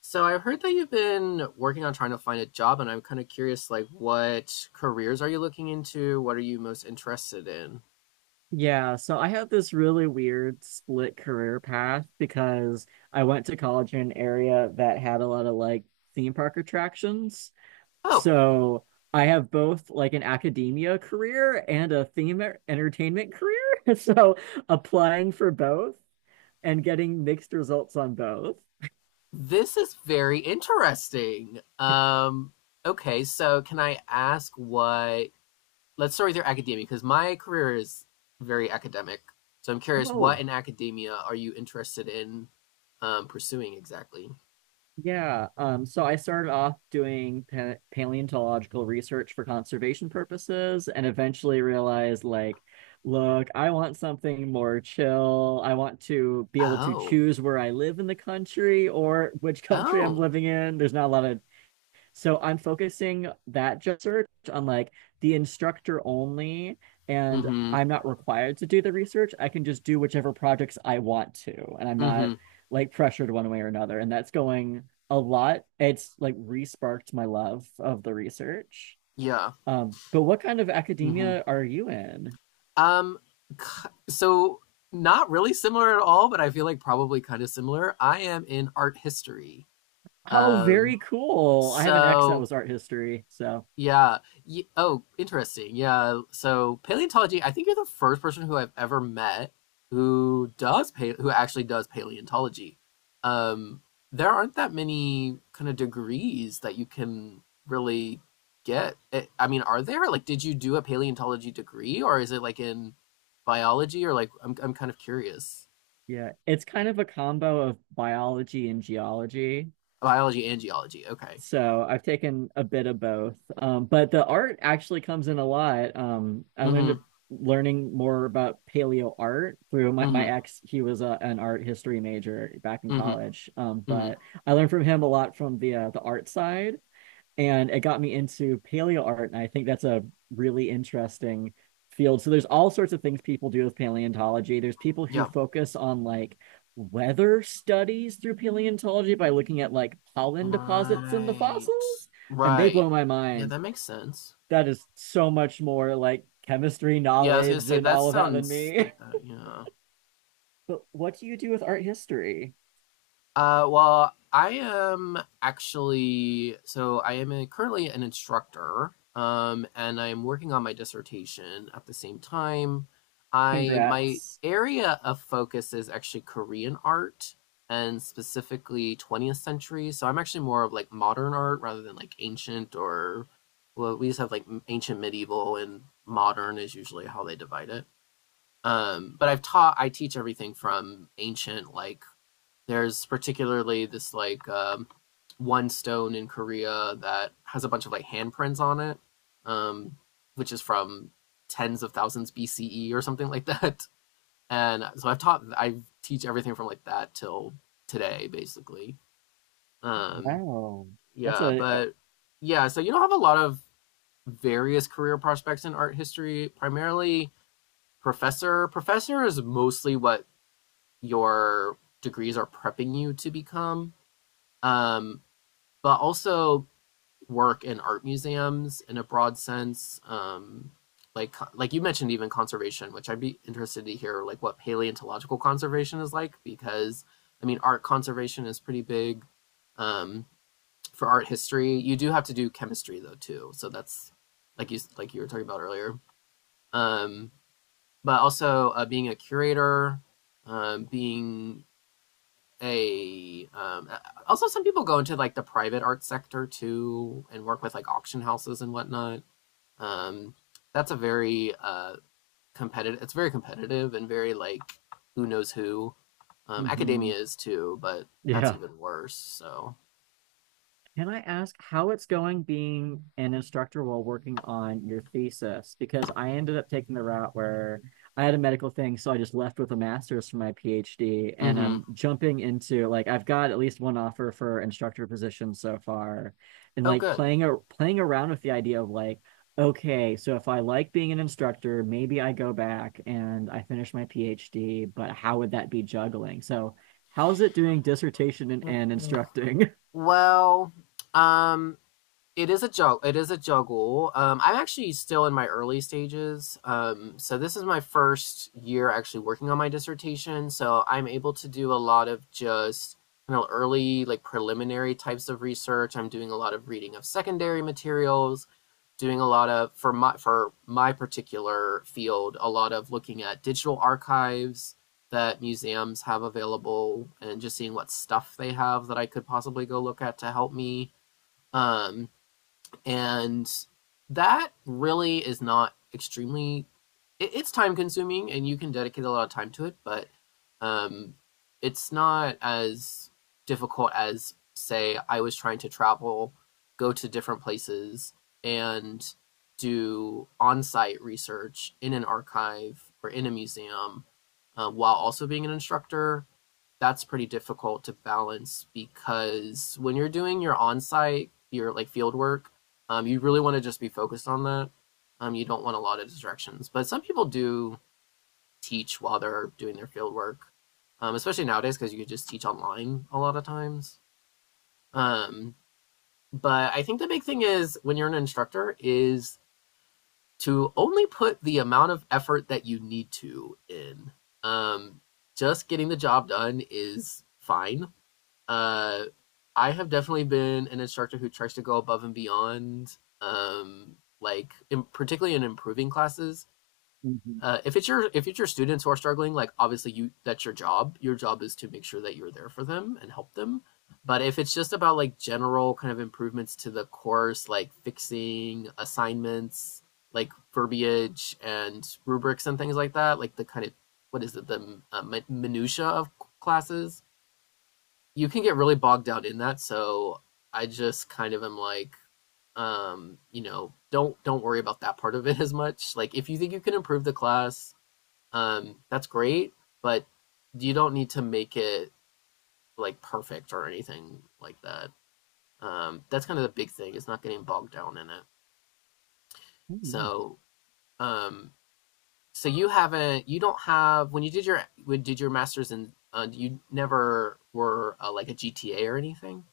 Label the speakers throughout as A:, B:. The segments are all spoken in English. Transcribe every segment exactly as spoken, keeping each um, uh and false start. A: So I've heard that you've been working on trying to find a job, and I'm kind of curious, like, what careers are you looking into? What are you most interested in?
B: Yeah, so I had this really weird split career path because I went to college in an area that had a lot of like theme park attractions.
A: Oh,
B: So I have both like an academia career and a theme er- entertainment career. So applying for both and getting mixed results on both.
A: this is very interesting. Um, okay, so can I ask what, let's start with your academia, because my career is very academic. So I'm curious,
B: Oh.
A: what in academia are you interested in um, pursuing exactly?
B: Yeah, um, so I started off doing pa paleontological research for conservation purposes and eventually realized, like, look, I want something more chill. I want to be able to
A: Oh,
B: choose where I live in the country or which country I'm
A: oh,
B: living in. There's not a lot of, so I'm focusing that job search on like the instructor only, and
A: mm-hmm,
B: I'm not required to do the research. I can just do whichever projects I want to, and I'm not
A: mm-hmm,
B: like pressured one way or another. And that's going a lot. It's like re-sparked my love of the research.
A: yeah,
B: Um, but what kind of
A: mm-hmm.
B: academia are you in?
A: Um, So not really similar at all, but I feel like probably kind of similar. I am in art history.
B: Oh,
A: Um,
B: very cool. I have an ex that
A: so
B: was art history, so
A: yeah. Y Oh, interesting. Yeah. So paleontology, I think you're the first person who I've ever met who does pa who actually does paleontology. Um, there aren't that many kind of degrees that you can really get. I I mean, are there? Like, did you do a paleontology degree or is it like in biology or like I'm I'm kind of curious.
B: yeah, it's kind of a combo of biology and geology.
A: Biology and geology. Okay.
B: So I've taken a bit of both. Um, but the art actually comes in a lot. Um, I learned
A: Mm-hmm.
B: to- learning more about paleo art through my, my
A: Mm-hmm.
B: ex. He was a, an art history major back in
A: Mm-hmm.
B: college. Um,
A: Mm-hmm.
B: but I learned from him a lot from the uh, the art side, and it got me into paleo art, and I think that's a really interesting field. So there's all sorts of things people do with paleontology. There's people who
A: Yep.
B: focus on like weather studies through paleontology by looking at like pollen deposits in the
A: Right.
B: fossils, and they
A: Right.
B: blow my
A: Yeah,
B: mind.
A: that makes sense.
B: That is so much more like chemistry
A: Yeah, I was gonna
B: knowledge
A: say
B: and
A: that
B: all of that than
A: sounds
B: me.
A: like that. Yeah.
B: But what do you do with art history?
A: Uh, well, I am actually so I am a, currently an instructor, um, and I am working on my dissertation at the same time. I My
B: Congrats.
A: area of focus is actually Korean art and specifically twentieth century. So I'm actually more of like modern art rather than like ancient or well, we just have like ancient, medieval, and modern is usually how they divide it. Um, but I've taught I teach everything from ancient like there's particularly this like um, one stone in Korea that has a bunch of like handprints on it, um, which is from tens of thousands B C E or something like that. And so I've taught, I teach everything from like that till today, basically. Um,
B: Wow. That's
A: yeah,
B: a,
A: but yeah, so you don't have a lot of various career prospects in art history, primarily professor. Professor is mostly what your degrees are prepping you to become. Um, but also work in art museums in a broad sense. Um, like like you mentioned, even conservation, which I'd be interested to hear like what paleontological conservation is like because I mean art conservation is pretty big um, for art history. You do have to do chemistry though too, so that's like you like you were talking about earlier. Um, but also uh, being a curator, um, being a um uh, also some people go into like the private art sector too and work with like auction houses and whatnot um that's a very uh competitive, it's very competitive and very like who knows who, um
B: mhm.
A: academia is too, but that's
B: Yeah.
A: even worse. So
B: Can I ask how it's going being an instructor while working on your thesis? Because I ended up taking the route where I had a medical thing, so I just left with a master's for my PhD, and
A: mm-hmm,
B: I'm jumping into, like, I've got at least one offer for instructor position so far, and
A: oh
B: like
A: good.
B: playing a playing around with the idea of like, okay, so if I like being an instructor, maybe I go back and I finish my PhD, but how would that be juggling? So how's it doing dissertation and, and instructing?
A: Well um it is a juggle. It is a juggle. Um, I'm actually still in my early stages. Um, so this is my first year actually working on my dissertation. So I'm able to do a lot of just you know early like preliminary types of research. I'm doing a lot of reading of secondary materials, doing a lot of for my for my particular field, a lot of looking at digital archives that museums have available and just seeing what stuff they have that I could possibly go look at to help me. Um, and that really is not extremely it, it's time consuming and you can dedicate a lot of time to it, but um it's not as difficult as say I was trying to travel, go to different places and do on-site research in an archive or in a museum, uh, while also being an instructor. That's pretty difficult to balance because when you're doing your on-site, your like field work, um, you really want to just be focused on that. Um, you don't want a lot of distractions. But some people do teach while they're doing their field work, um, especially nowadays because you can just teach online a lot of times. Um, but I think the big thing is when you're an instructor is to only put the amount of effort that you need to in. Um, just getting the job done is fine. uh, I have definitely been an instructor who tries to go above and beyond, um, like in, particularly in improving classes. Uh, if it's your if it's your students who are struggling, like obviously you that's your job. Your job is to make sure that you're there for them and help them. But if it's just about like general kind of improvements to the course, like fixing assignments, like verbiage and rubrics and things like that, like the kind of what is it the uh, minutia of classes, you can get really bogged out in that. So I just kind of am like, um, you know, don't don't worry about that part of it as much. Like if you think you can improve the class, um, that's great, but you don't need to make it like perfect or anything like that. Um, that's kind of the big thing is not getting bogged down in it.
B: Mhm.
A: So, um, so you haven't, you don't have when you did your when did your masters in, uh, you never were uh, like a G T A or anything,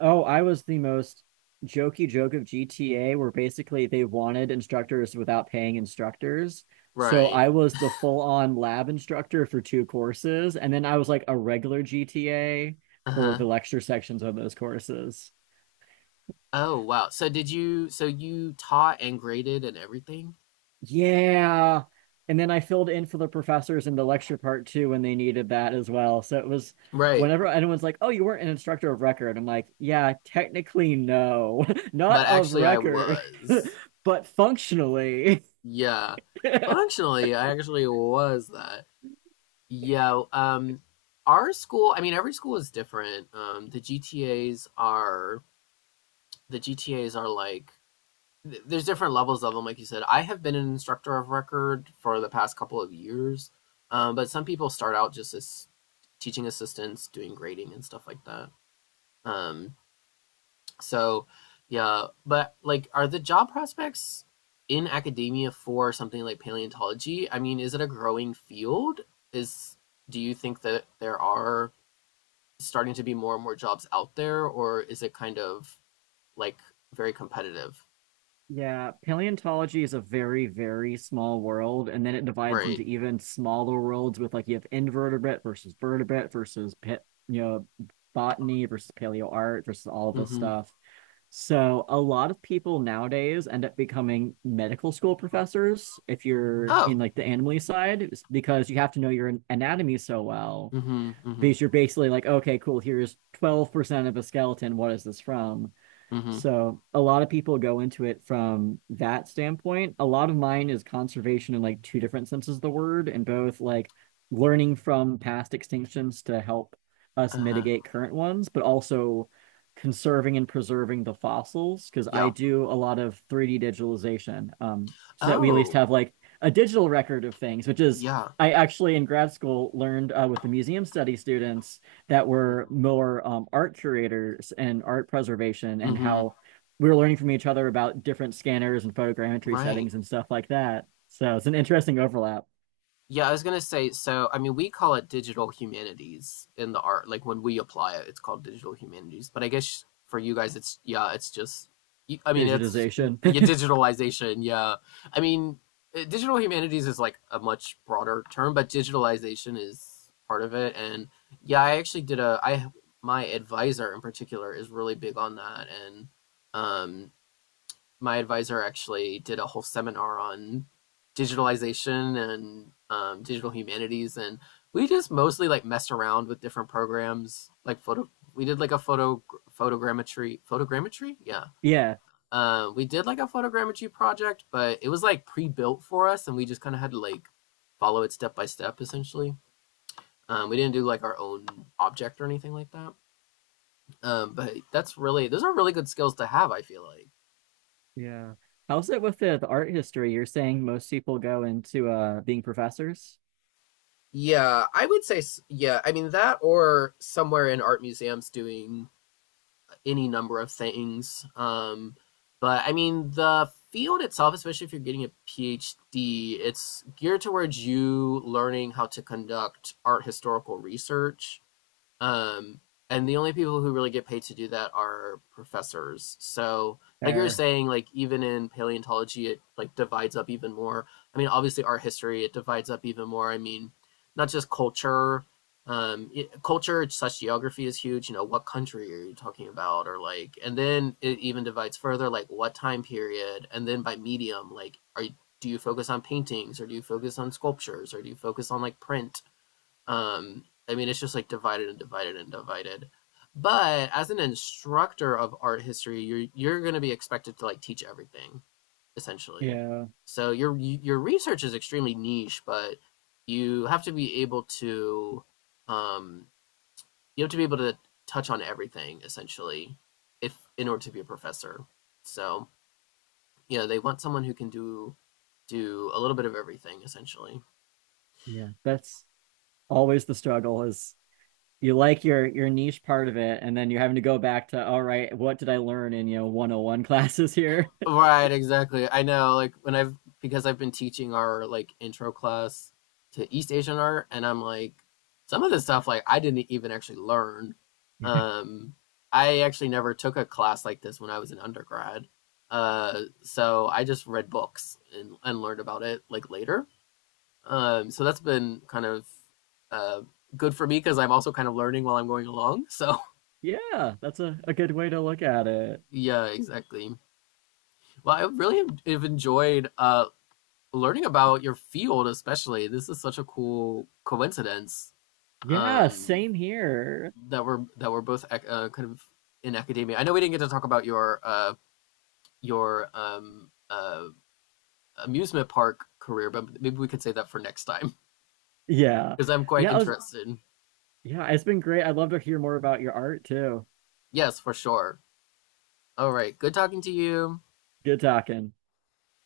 B: Oh, I was the most jokey joke of G T A, where basically they wanted instructors without paying instructors. So
A: right?
B: I was the full-on lab instructor for two courses, and then I was like a regular G T A
A: Uh
B: for
A: huh.
B: the lecture sections of those courses.
A: Oh, wow. So did you, so you taught and graded and everything?
B: Yeah. And then I filled in for the professors in the lecture part too when they needed that as well. So it was,
A: Right.
B: whenever anyone's like, "Oh, you weren't an instructor of record." I'm like, "Yeah, technically no. Not
A: But
B: of
A: actually, I
B: record,
A: was.
B: but functionally."
A: Yeah. Functionally, I actually was that. Yeah. Um, our school, I mean, every school is different. Um, the G T As are, the G T As are like, th- there's different levels of them, like you said. I have been an instructor of record for the past couple of years. Um, but some people start out just as teaching assistants, doing grading and stuff like that. Um, So, yeah, but like, are the job prospects in academia for something like paleontology? I mean, is it a growing field? Is do you think that there are starting to be more and more jobs out there, or is it kind of like very competitive?
B: Yeah, paleontology is a very, very small world, and then it divides into
A: Right.
B: even smaller worlds with, like, you have invertebrate versus vertebrate versus pit, you know, botany versus paleo art versus all this
A: Mm-hmm.
B: stuff. So a lot of people nowadays end up becoming medical school professors. If you're in
A: Oh.
B: like the animal side, it's because you have to know your an- anatomy so well,
A: Mm-hmm. Mm-hmm.
B: because you're basically like, okay, cool, here's twelve percent of a skeleton. What is this from?
A: Mm-hmm.
B: So a lot of people go into it from that standpoint. A lot of mine is conservation in like two different senses of the word, and both like learning from past extinctions to help us
A: Uh-huh.
B: mitigate current ones, but also conserving and preserving the fossils, because I
A: Yeah.
B: do a lot of three D digitalization, um, so that we at least
A: Oh.
B: have like a digital record of things, which is,
A: Yeah.
B: I actually in grad school learned uh, with the museum study students that were
A: Mm-hmm.
B: more um, art curators and art preservation, and
A: Mm-hmm.
B: how we were learning from each other about different scanners and photogrammetry
A: Right.
B: settings and stuff like that. So it's an interesting overlap.
A: Yeah, I was gonna say, so I mean, we call it digital humanities in the art. Like when we apply it, it's called digital humanities. But I guess for you guys, it's yeah, it's just. you- I mean, it's
B: Digitization.
A: yeah, digitalization. Yeah, I mean, uh, digital humanities is like a much broader term, but digitalization is part of it. And yeah, I actually did a. I My advisor in particular is really big on that, and um my advisor actually did a whole seminar on digitalization and um, digital humanities, and we just mostly like messed around with different programs, like photo. We did like a photo photogrammetry photogrammetry, yeah.
B: Yeah.
A: Um, we did like a photogrammetry project, but it was like pre-built for us, and we just kind of had to like follow it step by step, essentially. Um, we didn't do like our own object or anything like that. Um, but that's really those are really good skills to have. I feel like
B: Yeah. How's it with the, the art history? You're saying most people go into uh, being professors?
A: yeah, I would say, s- yeah, I mean that or somewhere in art museums doing any number of things. Um, but I mean, the field itself, especially if you're getting a PhD, it's geared towards you learning how to conduct art historical research. Um, and the only people who really get paid to do that are professors. So, like you were
B: Fair.
A: saying, like even in paleontology, it like divides up even more. I mean, obviously art history, it divides up even more. I mean, not just culture. Um, it, culture such geography is huge. You know, what country are you talking about, or like, and then it even divides further, like what time period, and then by medium, like, are you, do you focus on paintings, or do you focus on sculptures, or do you focus on like print? Um, I mean, it's just like divided and divided and divided. But as an instructor of art history, you're you're going to be expected to like teach everything essentially.
B: Yeah.
A: So your your research is extremely niche, but you have to be able to um, you have to be able to touch on everything essentially, if in order to be a professor. So you know they want someone who can do do a little bit of everything essentially.
B: Yeah. That's always the struggle is you like your your niche part of it, and then you're having to go back to, all right, what did I learn in, you know, one oh one classes here?
A: Right, exactly. I know, like when I've because I've been teaching our like intro class to East Asian art and I'm like some of the stuff like I didn't even actually learn. Um I actually never took a class like this when I was an undergrad. Uh so I just read books and and learned about it like later. Um so that's been kind of uh good for me because I'm also kind of learning while I'm going along. So
B: Yeah, that's a, a good way to look at it.
A: yeah, exactly. Well, I really have have enjoyed uh learning about your field, especially this is such a cool coincidence
B: Yeah,
A: um
B: same here.
A: that we're that we're both uh, kind of in academia. I know we didn't get to talk about your uh your um uh amusement park career, but maybe we could say that for next time
B: Yeah.
A: because I'm quite
B: Yeah, I was,
A: interested.
B: yeah, it's been great. I'd love to hear more about your art too.
A: Yes, for sure. All right, good talking to you.
B: Good talking.